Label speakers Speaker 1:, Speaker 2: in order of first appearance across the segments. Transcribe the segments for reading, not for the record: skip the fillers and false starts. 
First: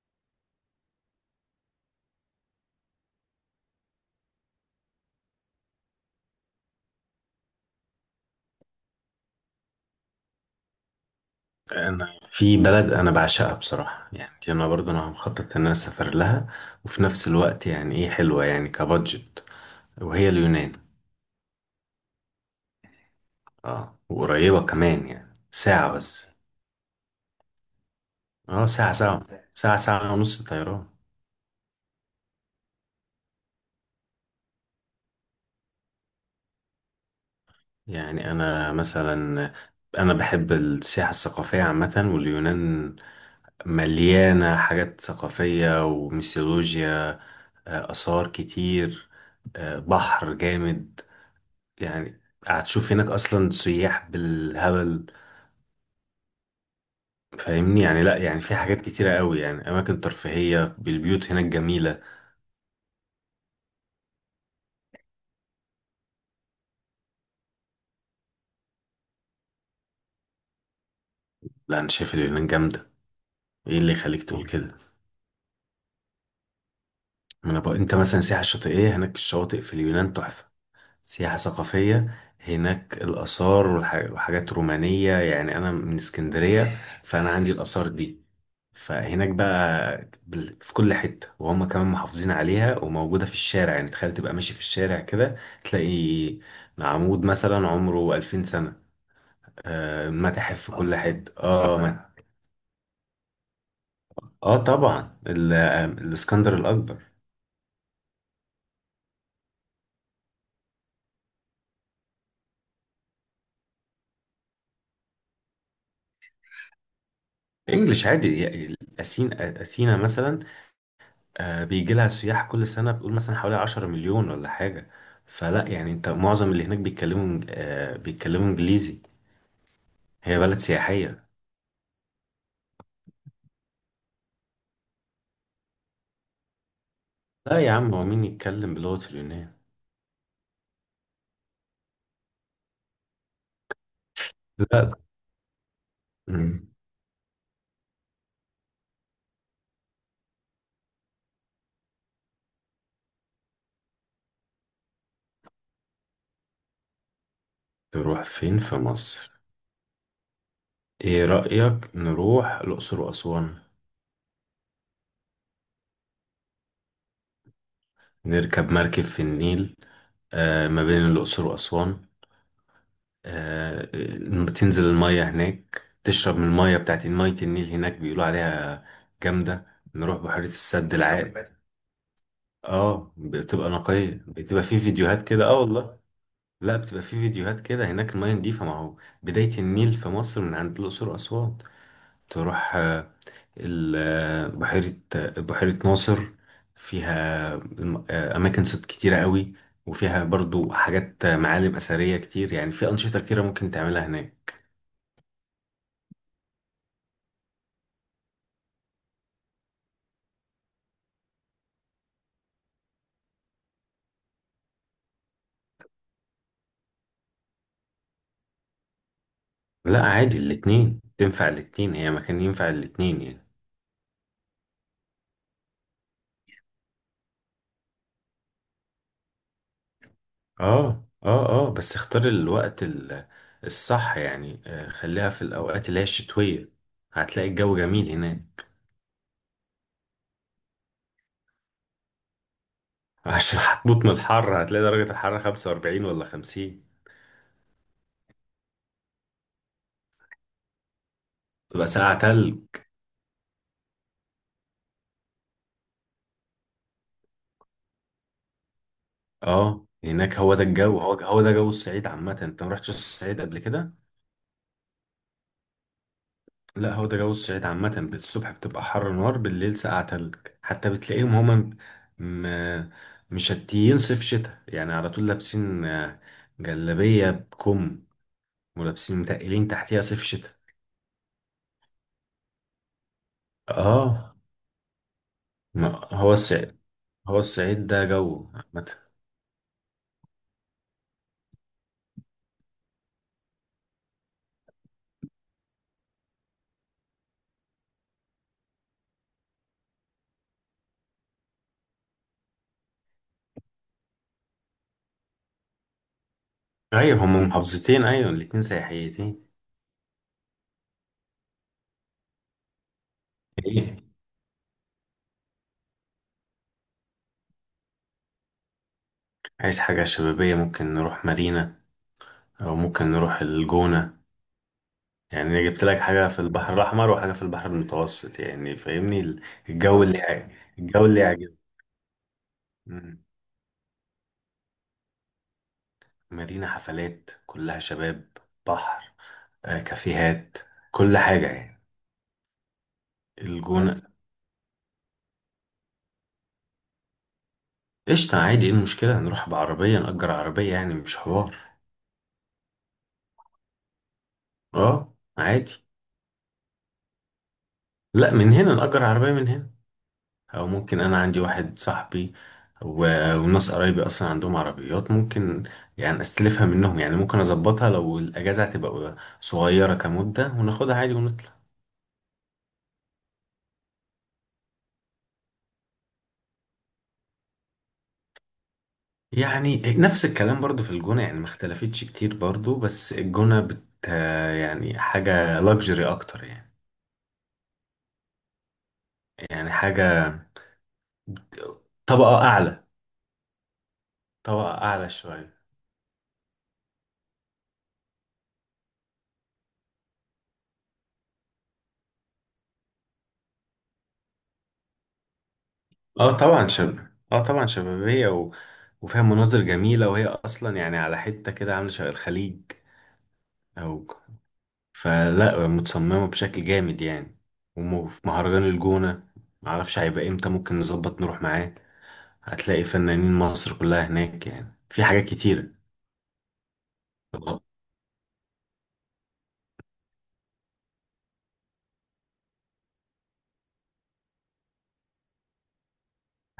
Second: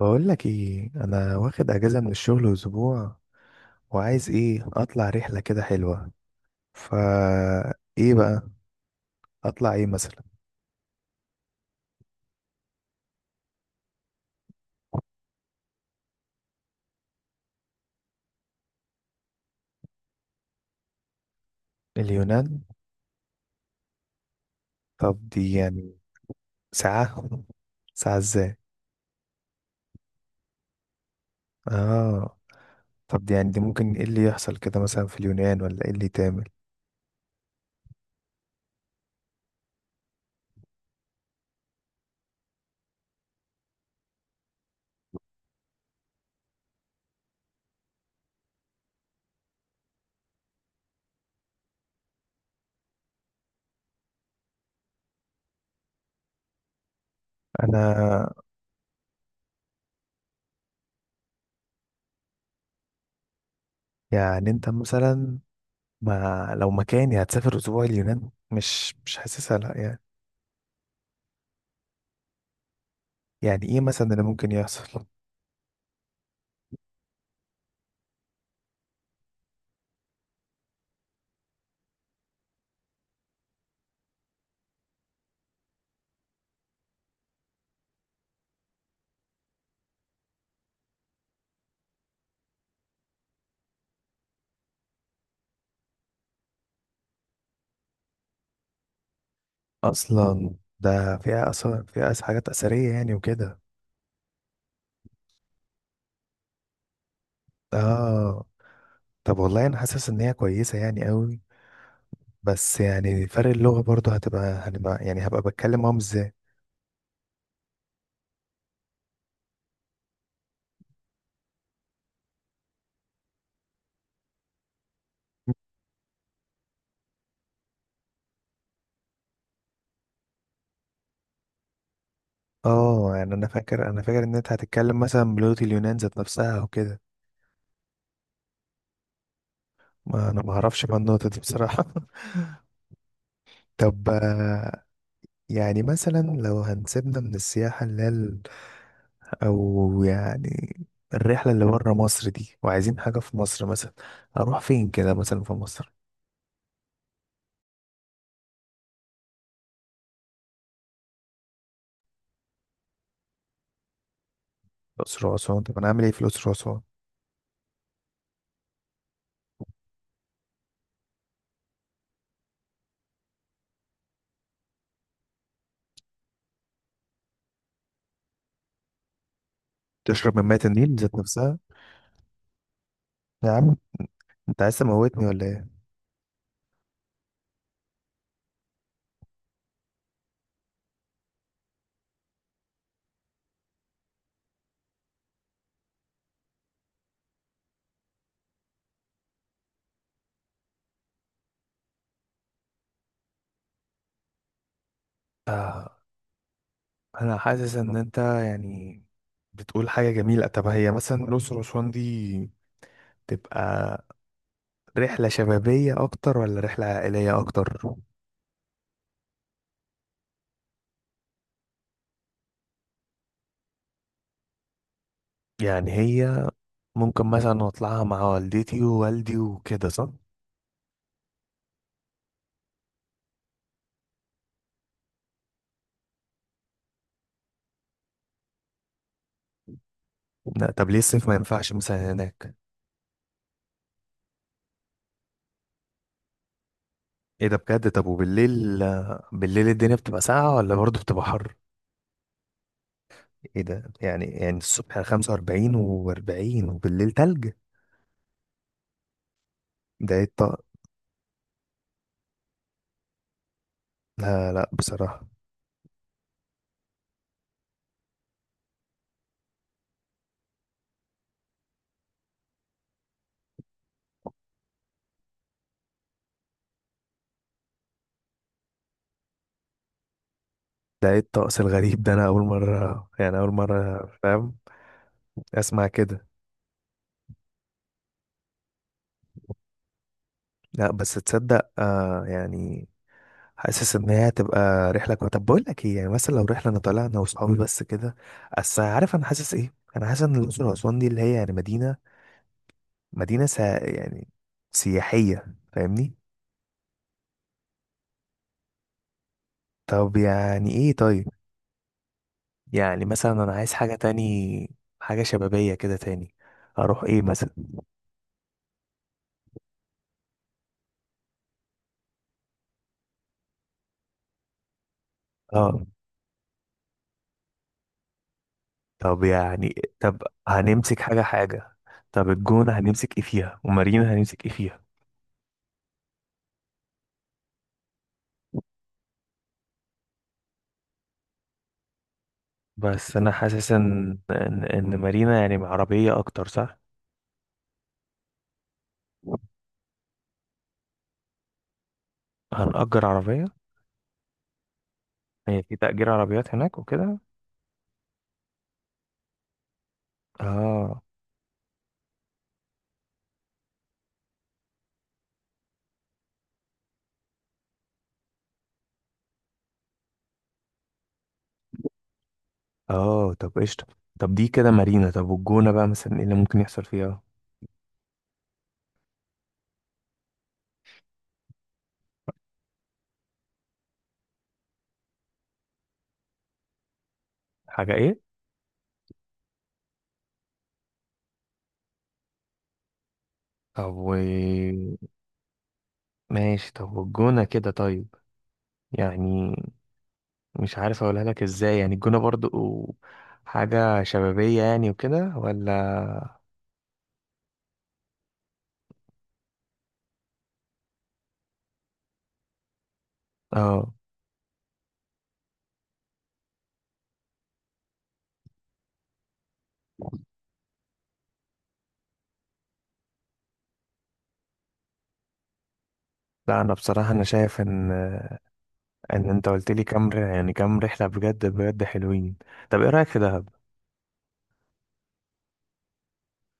Speaker 1: بقول لك ايه، انا واخد اجازه من الشغل اسبوع وعايز ايه اطلع رحله كده حلوه. فا ايه بقى اطلع ايه مثلا؟
Speaker 2: انا في بلد انا بعشقها بصراحه، يعني دي انا برضو انا مخطط ان انا اسافر لها. وفي نفس الوقت يعني ايه، حلوه يعني كبادجت، وهي اليونان.
Speaker 1: اليونان؟
Speaker 2: اه، وقريبه كمان،
Speaker 1: طب
Speaker 2: يعني
Speaker 1: دي
Speaker 2: ساعه
Speaker 1: يعني،
Speaker 2: بس.
Speaker 1: ساعه، ساعه ازاي؟
Speaker 2: اه، ساعه. ساعه ونص طيران.
Speaker 1: اه. طب دي يعني دي ممكن ايه اللي يحصل كده مثلا في اليونان، ولا ايه اللي تعمل؟
Speaker 2: يعني انا مثلا، انا بحب السياحه الثقافيه عامه، واليونان مليانه حاجات ثقافيه وميثولوجيا. اثار كتير. بحر جامد. يعني هتشوف هناك اصلا سياح بالهبل، فاهمني؟ يعني لا،
Speaker 1: انا،
Speaker 2: يعني في حاجات كتيرة قوي، يعني اماكن ترفيهية بالبيوت هناك جميلة.
Speaker 1: يعني انت مثلا، ما لو مكاني هتسافر اسبوع اليونان مش حاسسها، لا يعني.
Speaker 2: لا، انا شايف اليونان جامدة.
Speaker 1: يعني
Speaker 2: ايه
Speaker 1: ايه
Speaker 2: اللي
Speaker 1: مثلا اللي
Speaker 2: يخليك تقول
Speaker 1: ممكن
Speaker 2: كده؟
Speaker 1: يحصل؟
Speaker 2: ما انا بقى، انت مثلا سياحة شاطئية، هناك الشواطئ في اليونان تحفة. سياحة ثقافية، هناك الآثار وحاجات رومانية، يعني أنا من اسكندرية فأنا عندي الآثار دي. فهناك بقى في كل حتة، وهم كمان محافظين عليها وموجودة في الشارع، يعني تخيل تبقى ماشي في الشارع كده تلاقي عمود مثلا عمره 2000 سنة.
Speaker 1: اصلا
Speaker 2: متاحف في كل اصلا
Speaker 1: ده
Speaker 2: حتة،
Speaker 1: فيها
Speaker 2: اه
Speaker 1: اثار،
Speaker 2: كمان
Speaker 1: فيها
Speaker 2: رائع.
Speaker 1: حاجات اثريه يعني وكده.
Speaker 2: اه طبعا، الاسكندر الأكبر.
Speaker 1: اه. طب والله انا حاسس ان هي كويسه يعني قوي، بس يعني فرق اللغه برضه هتبقى هنبقى يعني هبقى بتكلم معاهم ازاي؟
Speaker 2: انجلش عادي، يعني أثين، أثينا مثلا. بيجي لها سياح كل سنة، بيقول مثلا حوالي 10 مليون ولا حاجة، فلا يعني انت معظم اللي هناك بيتكلموا إنج- آه، بيتكلموا انجليزي، هي بلد سياحية.
Speaker 1: اه. يعني انا فاكر ان انت هتتكلم مثلا بلغه اليونان ذات نفسها او كده.
Speaker 2: لا يا عم، هو مين يتكلم بلغة اليونان؟
Speaker 1: ما انا ما اعرفش بقى النقطه دي بصراحه. طب
Speaker 2: لا.
Speaker 1: يعني مثلا لو
Speaker 2: مم.
Speaker 1: هنسيبنا من السياحه اللي هي او يعني الرحله اللي بره مصر دي وعايزين حاجه في مصر مثلا. اروح فين كده مثلا في مصر؟
Speaker 2: تروح فين في مصر؟ ايه رأيك نروح الأقصر وأسوان؟
Speaker 1: الاقصر واسوان. طب انا اعمل ايه في الاقصر واسوان؟
Speaker 2: نركب مركب في النيل، ما بين الأقصر وأسوان. تنزل المية هناك، تشرب من المية بتاعت مية النيل هناك، بيقولوا عليها جامدة. نروح
Speaker 1: تشرب من
Speaker 2: بحيرة
Speaker 1: مية
Speaker 2: السد
Speaker 1: النيل ذات
Speaker 2: العالي.
Speaker 1: نفسها؟
Speaker 2: اه،
Speaker 1: يا
Speaker 2: بتبقى
Speaker 1: عم
Speaker 2: نقية،
Speaker 1: انت
Speaker 2: بتبقى
Speaker 1: عايز
Speaker 2: في
Speaker 1: تموتني
Speaker 2: فيديوهات كده،
Speaker 1: ولا
Speaker 2: اه
Speaker 1: ايه؟
Speaker 2: والله. لا، بتبقى في فيديوهات كده هناك المية نضيفة، ما هو بداية النيل في مصر من عند الأقصر وأسوان. تروح ال- بحيرة بحيرة ناصر، فيها أماكن صيد كتيرة قوي، وفيها برضو حاجات، معالم أثرية كتير، يعني في أنشطة كتيرة ممكن تعملها هناك.
Speaker 1: آه، أنا حاسس إن أنت يعني بتقول حاجة جميلة. طب هي مثلا الأقصر وأسوان دي تبقى رحلة شبابية أكتر ولا رحلة عائلية أكتر؟
Speaker 2: لا عادي، الاتنين تنفع، الاتنين هي مكان ينفع الاتنين يعني.
Speaker 1: يعني هي ممكن مثلا أطلعها مع والدتي ووالدي وكده، صح؟
Speaker 2: اه، اه، اه، بس اختار الوقت الصح، يعني خليها في الأوقات اللي هي الشتوية، هتلاقي الجو جميل هناك.
Speaker 1: لا طب ليه الصيف ما ينفعش مثلا هناك؟
Speaker 2: عشان هتموت من الحر، هتلاقي درجة الحرارة 45 ولا 50.
Speaker 1: إيه ده بجد؟ طب وبالليل الدنيا بتبقى ساقعة ولا برضه بتبقى حر؟
Speaker 2: تبقى ساعة تلج.
Speaker 1: إيه ده؟ يعني الصبح 45 و40 وبالليل تلج!
Speaker 2: اه،
Speaker 1: ده إيه
Speaker 2: هناك هو
Speaker 1: الطقم؟
Speaker 2: ده الجو، هو ده جو الصعيد عامة، انت ما رحتش الصعيد قبل كده.
Speaker 1: لا لا بصراحة.
Speaker 2: لا، هو ده جو الصعيد عامة، بالصبح بتبقى حر نار، بالليل ساقعة تلج. حتى بتلاقيهم هما م... مشتيين صيف شتاء، يعني على طول لابسين جلابية بكم، ولابسين متقلين تحتيها صيف شتاء.
Speaker 1: ده ايه الطقس الغريب ده؟ انا اول مرة، يعني اول مرة
Speaker 2: اه،
Speaker 1: فاهم، اسمع
Speaker 2: ما
Speaker 1: كده.
Speaker 2: هو الصعيد، هو الصعيد ده جو عامة.
Speaker 1: لا بس تصدق، آه يعني حاسس ان هي هتبقى رحلة كويسة. طب بقول لك ايه، يعني مثلا لو رحلة انا طالع انا واصحابي بس كده. اصل عارف انا حاسس ايه، انا حاسس ان الاقصر واسوان دي اللي هي يعني مدينة يعني سياحية، فاهمني.
Speaker 2: ايوه، هما محافظتين، ايوه، الاتنين سياحيتين.
Speaker 1: طب يعني ايه؟ طيب يعني مثلا انا عايز حاجة
Speaker 2: ايه؟
Speaker 1: تاني، حاجة شبابية كده تاني، اروح ايه مثلا؟
Speaker 2: عايز حاجة شبابية، ممكن نروح مارينا، او ممكن نروح الجونة. يعني أنا
Speaker 1: اه.
Speaker 2: جبت لك حاجة في البحر الأحمر، وحاجة في البحر المتوسط، يعني فاهمني
Speaker 1: طب يعني
Speaker 2: الجو اللي
Speaker 1: طب
Speaker 2: يع-
Speaker 1: هنمسك
Speaker 2: الجو اللي
Speaker 1: حاجة
Speaker 2: يعجبك.
Speaker 1: حاجة. طب الجونة هنمسك ايه
Speaker 2: مم.
Speaker 1: فيها ومارينا هنمسك ايه فيها؟
Speaker 2: مدينة حفلات، كلها شباب، بحر، كافيهات، كل حاجة يعني.
Speaker 1: بس انا حاسس
Speaker 2: الجونة
Speaker 1: إن مارينا يعني مع عربية اكتر، صح؟
Speaker 2: قشطة، عادي، ايه المشكلة؟ نروح بعربية، نأجر عربية، يعني مش حوار.
Speaker 1: هنأجر عربية؟
Speaker 2: اه
Speaker 1: هي
Speaker 2: عادي.
Speaker 1: في تأجير عربيات هناك وكده؟
Speaker 2: لا، من هنا نأجر عربية من هنا، او ممكن
Speaker 1: اه،
Speaker 2: انا عندي واحد صاحبي وناس قرايبي اصلا عندهم عربيات، ممكن يعني استلفها منهم، يعني ممكن اظبطها لو الاجازه هتبقى صغيره كمده، وناخدها عادي ونطلع.
Speaker 1: اه. طب قشطة. طب دي كده مارينا. طب والجونة بقى مثلا ايه اللي ممكن يحصل فيها؟
Speaker 2: يعني نفس الكلام برضو في الجونه، يعني ما اختلفتش كتير برضو، بس الجونه يعني حاجه لاكجري اكتر يعني.
Speaker 1: حاجة ايه؟
Speaker 2: يعني حاجه، طبقه اعلى
Speaker 1: طب و
Speaker 2: طبقه اعلى شويه.
Speaker 1: ماشي. طب والجونة كده طيب. يعني مش عارف اقولها لك ازاي. يعني الجونة برضو حاجة شبابية يعني وكده ولا؟
Speaker 2: اه طبعا شباب. اه طبعا شبابيه و... وفيها مناظر جميله، وهي اصلا يعني على حته كده عامله شبه الخليج.
Speaker 1: اه.
Speaker 2: او، فلا متصممة بشكل جامد يعني. وفي مهرجان الجونة، معرفش هيبقى امتى ممكن نظبط نروح معاه، هتلاقي فنانين مصر كلها هناك، يعني في حاجات كتيرة.
Speaker 1: لا انا بصراحه انا شايف ان انت قلت لي كام يعني كام رحله بجد بجد حلوين. طب ايه رايك في دهب؟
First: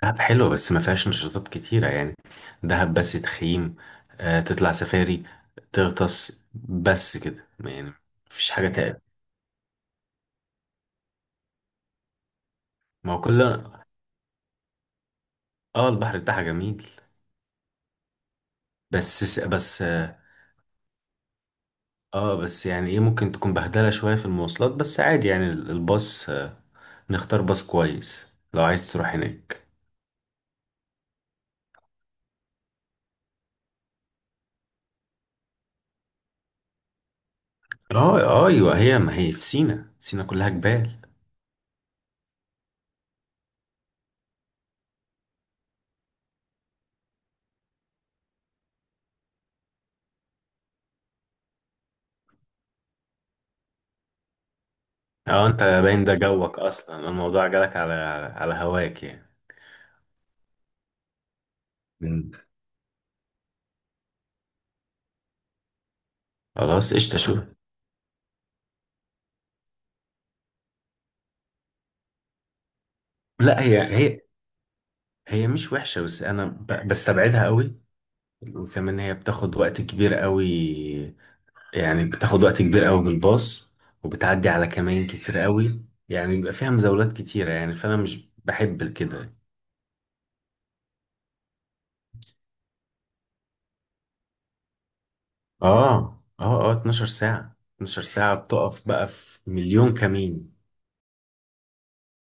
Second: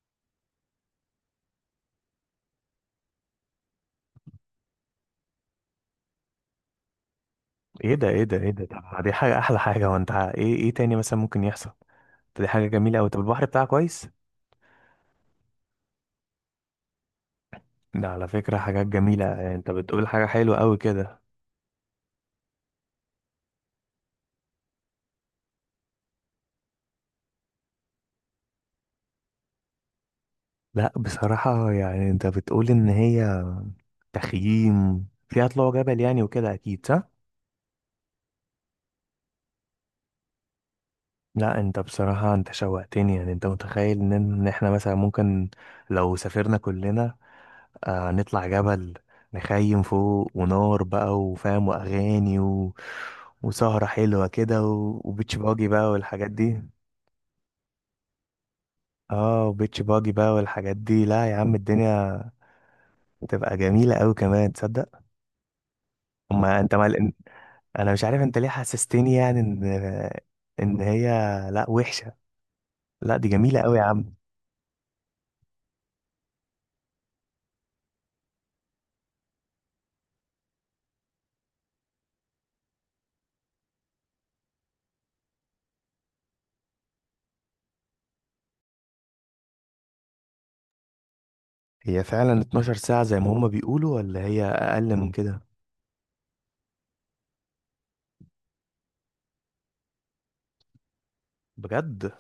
Speaker 2: دهب حلوة بس ما فيهاش نشاطات كتيرة يعني، دهب بس تخييم، آه تطلع سفاري، تغطس، بس كده يعني.
Speaker 1: ايه ده، ايه ده، ايه
Speaker 2: مفيش
Speaker 1: ده!
Speaker 2: حاجة
Speaker 1: طب ما
Speaker 2: تانية.
Speaker 1: دي حاجه، احلى حاجه. وانت ايه، ايه تاني مثلا ممكن يحصل؟ طب دي حاجه جميله قوي.
Speaker 2: ما
Speaker 1: طب
Speaker 2: هو كل.
Speaker 1: البحر بتاعها كويس؟
Speaker 2: اه، البحر بتاعها جميل.
Speaker 1: ده على فكره حاجات جميله
Speaker 2: بس س-
Speaker 1: يعني، انت
Speaker 2: بس
Speaker 1: بتقول
Speaker 2: اه
Speaker 1: حاجه حلوه قوي كده.
Speaker 2: آه، بس يعني ايه، ممكن تكون بهدلة شوية في المواصلات، بس عادي يعني الباص، نختار باص كويس لو عايز تروح هناك.
Speaker 1: لا بصراحه يعني انت بتقول ان هي تخييم فيها طلوع جبل يعني وكده، اكيد صح.
Speaker 2: ايوه، هي ما هي في سينا، سينا كلها جبال.
Speaker 1: لا انت بصراحه انت شوقتني. يعني انت متخيل إن احنا مثلا ممكن لو سافرنا كلنا، آه، نطلع جبل، نخيم فوق، ونار بقى وفاهم واغاني وسهرة حلوة كده وبيتش
Speaker 2: اه، انت
Speaker 1: باجي بقى
Speaker 2: باين ده
Speaker 1: والحاجات
Speaker 2: جوك
Speaker 1: دي.
Speaker 2: اصلا، الموضوع جالك على على هواك يعني.
Speaker 1: اه وبيتش باجي بقى والحاجات دي. لا يا عم، الدنيا
Speaker 2: مم.
Speaker 1: تبقى جميلة قوي كمان، تصدق؟ اما انت
Speaker 2: خلاص قشطة، شو.
Speaker 1: انا مش عارف انت ليه حسستني يعني ان هي لا وحشة. لا دي جميلة
Speaker 2: لا، هي
Speaker 1: قوي يا عم.
Speaker 2: هي هي مش وحشة، بس أنا بستبعدها قوي، وكمان هي بتاخد وقت كبير قوي، يعني بتاخد وقت كبير قوي بالباص، وبتعدي على كمائن كتير قوي، يعني بيبقى فيها مزاولات كتيرة يعني، فأنا مش بحب كده.
Speaker 1: هي فعلا 12 ساعة زي ما هما بيقولوا، ولا هي اقل من كده؟
Speaker 2: اه، اه، اه، 12 ساعة، 12 ساعة بتقف بقى في مليون كمين.
Speaker 1: بجد؟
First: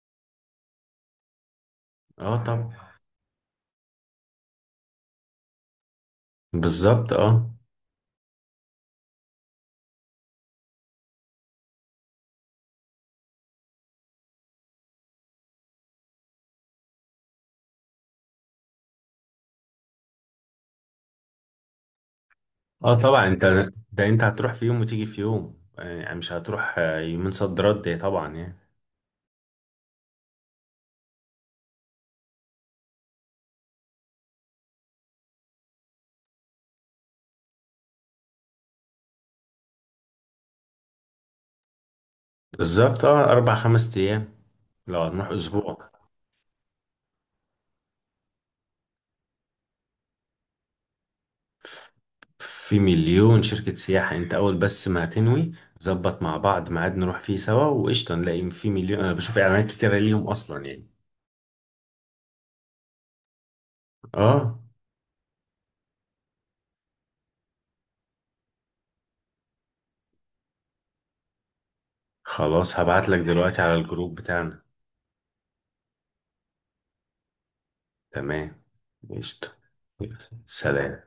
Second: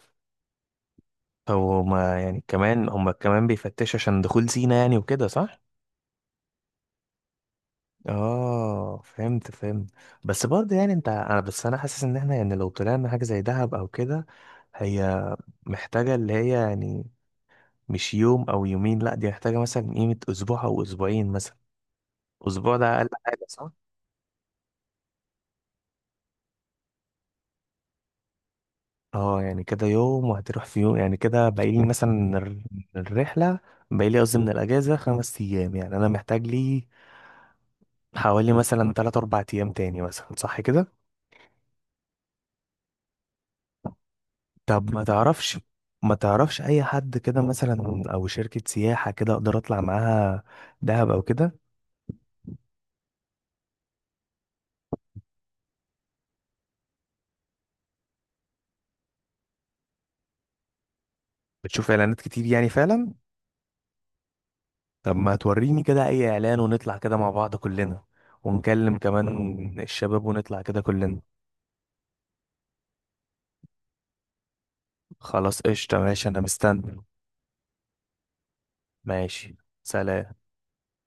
Speaker 1: هو هما
Speaker 2: اه
Speaker 1: يعني
Speaker 2: طبعا،
Speaker 1: كمان هما كمان بيفتشوا عشان دخول زينة يعني وكده، صح؟
Speaker 2: بالظبط، اه.
Speaker 1: اه فهمت فهمت. بس برضه يعني انت انا بس انا حاسس ان احنا يعني لو طلعنا حاجة زي دهب او كده. هي محتاجة اللي هي يعني مش يوم او يومين، لا دي محتاجة مثلا قيمة اسبوع او اسبوعين مثلا. اسبوع
Speaker 2: اه
Speaker 1: ده اقل
Speaker 2: طبعا
Speaker 1: حاجة،
Speaker 2: انت،
Speaker 1: صح؟
Speaker 2: ده انت هتروح في يوم وتيجي في يوم، يعني مش هتروح يومين صد رد يعني طبعا يعني.
Speaker 1: اه يعني كده يوم وهتروح في يوم. يعني كده باقيلي مثلا من الرحلة، باقيلي قصدي من الأجازة 5 أيام. يعني أنا محتاج لي حوالي مثلا تلات أربع أيام تاني مثلا، صح كده؟
Speaker 2: بالظبط، اه، اربع خمس ايام.
Speaker 1: طب
Speaker 2: لو
Speaker 1: ما
Speaker 2: هنروح
Speaker 1: تعرفش
Speaker 2: اسبوع،
Speaker 1: ما تعرفش اي حد كده مثلا او شركة سياحة كده اقدر اطلع معاها دهب او كده؟
Speaker 2: ف- في مليون شركة سياحة انت، اول بس ما هتنوي، ظبط مع بعض ميعاد نروح فيه سوا وقشطة، نلاقي في مليون. انا بشوف اعلانات كتيرة ليهم اصلا يعني.
Speaker 1: بتشوف اعلانات كتير يعني فعلا؟
Speaker 2: اه،
Speaker 1: طب ما توريني كده اي اعلان، ونطلع كده مع بعض كلنا ونكلم كمان الشباب ونطلع كده كلنا.
Speaker 2: خلاص هبعت لك دلوقتي على الجروب بتاعنا.
Speaker 1: خلاص قشطة ماشي انا مستني.
Speaker 2: تمام.
Speaker 1: ماشي.
Speaker 2: قشطة. يلا،
Speaker 1: سلام.
Speaker 2: سلام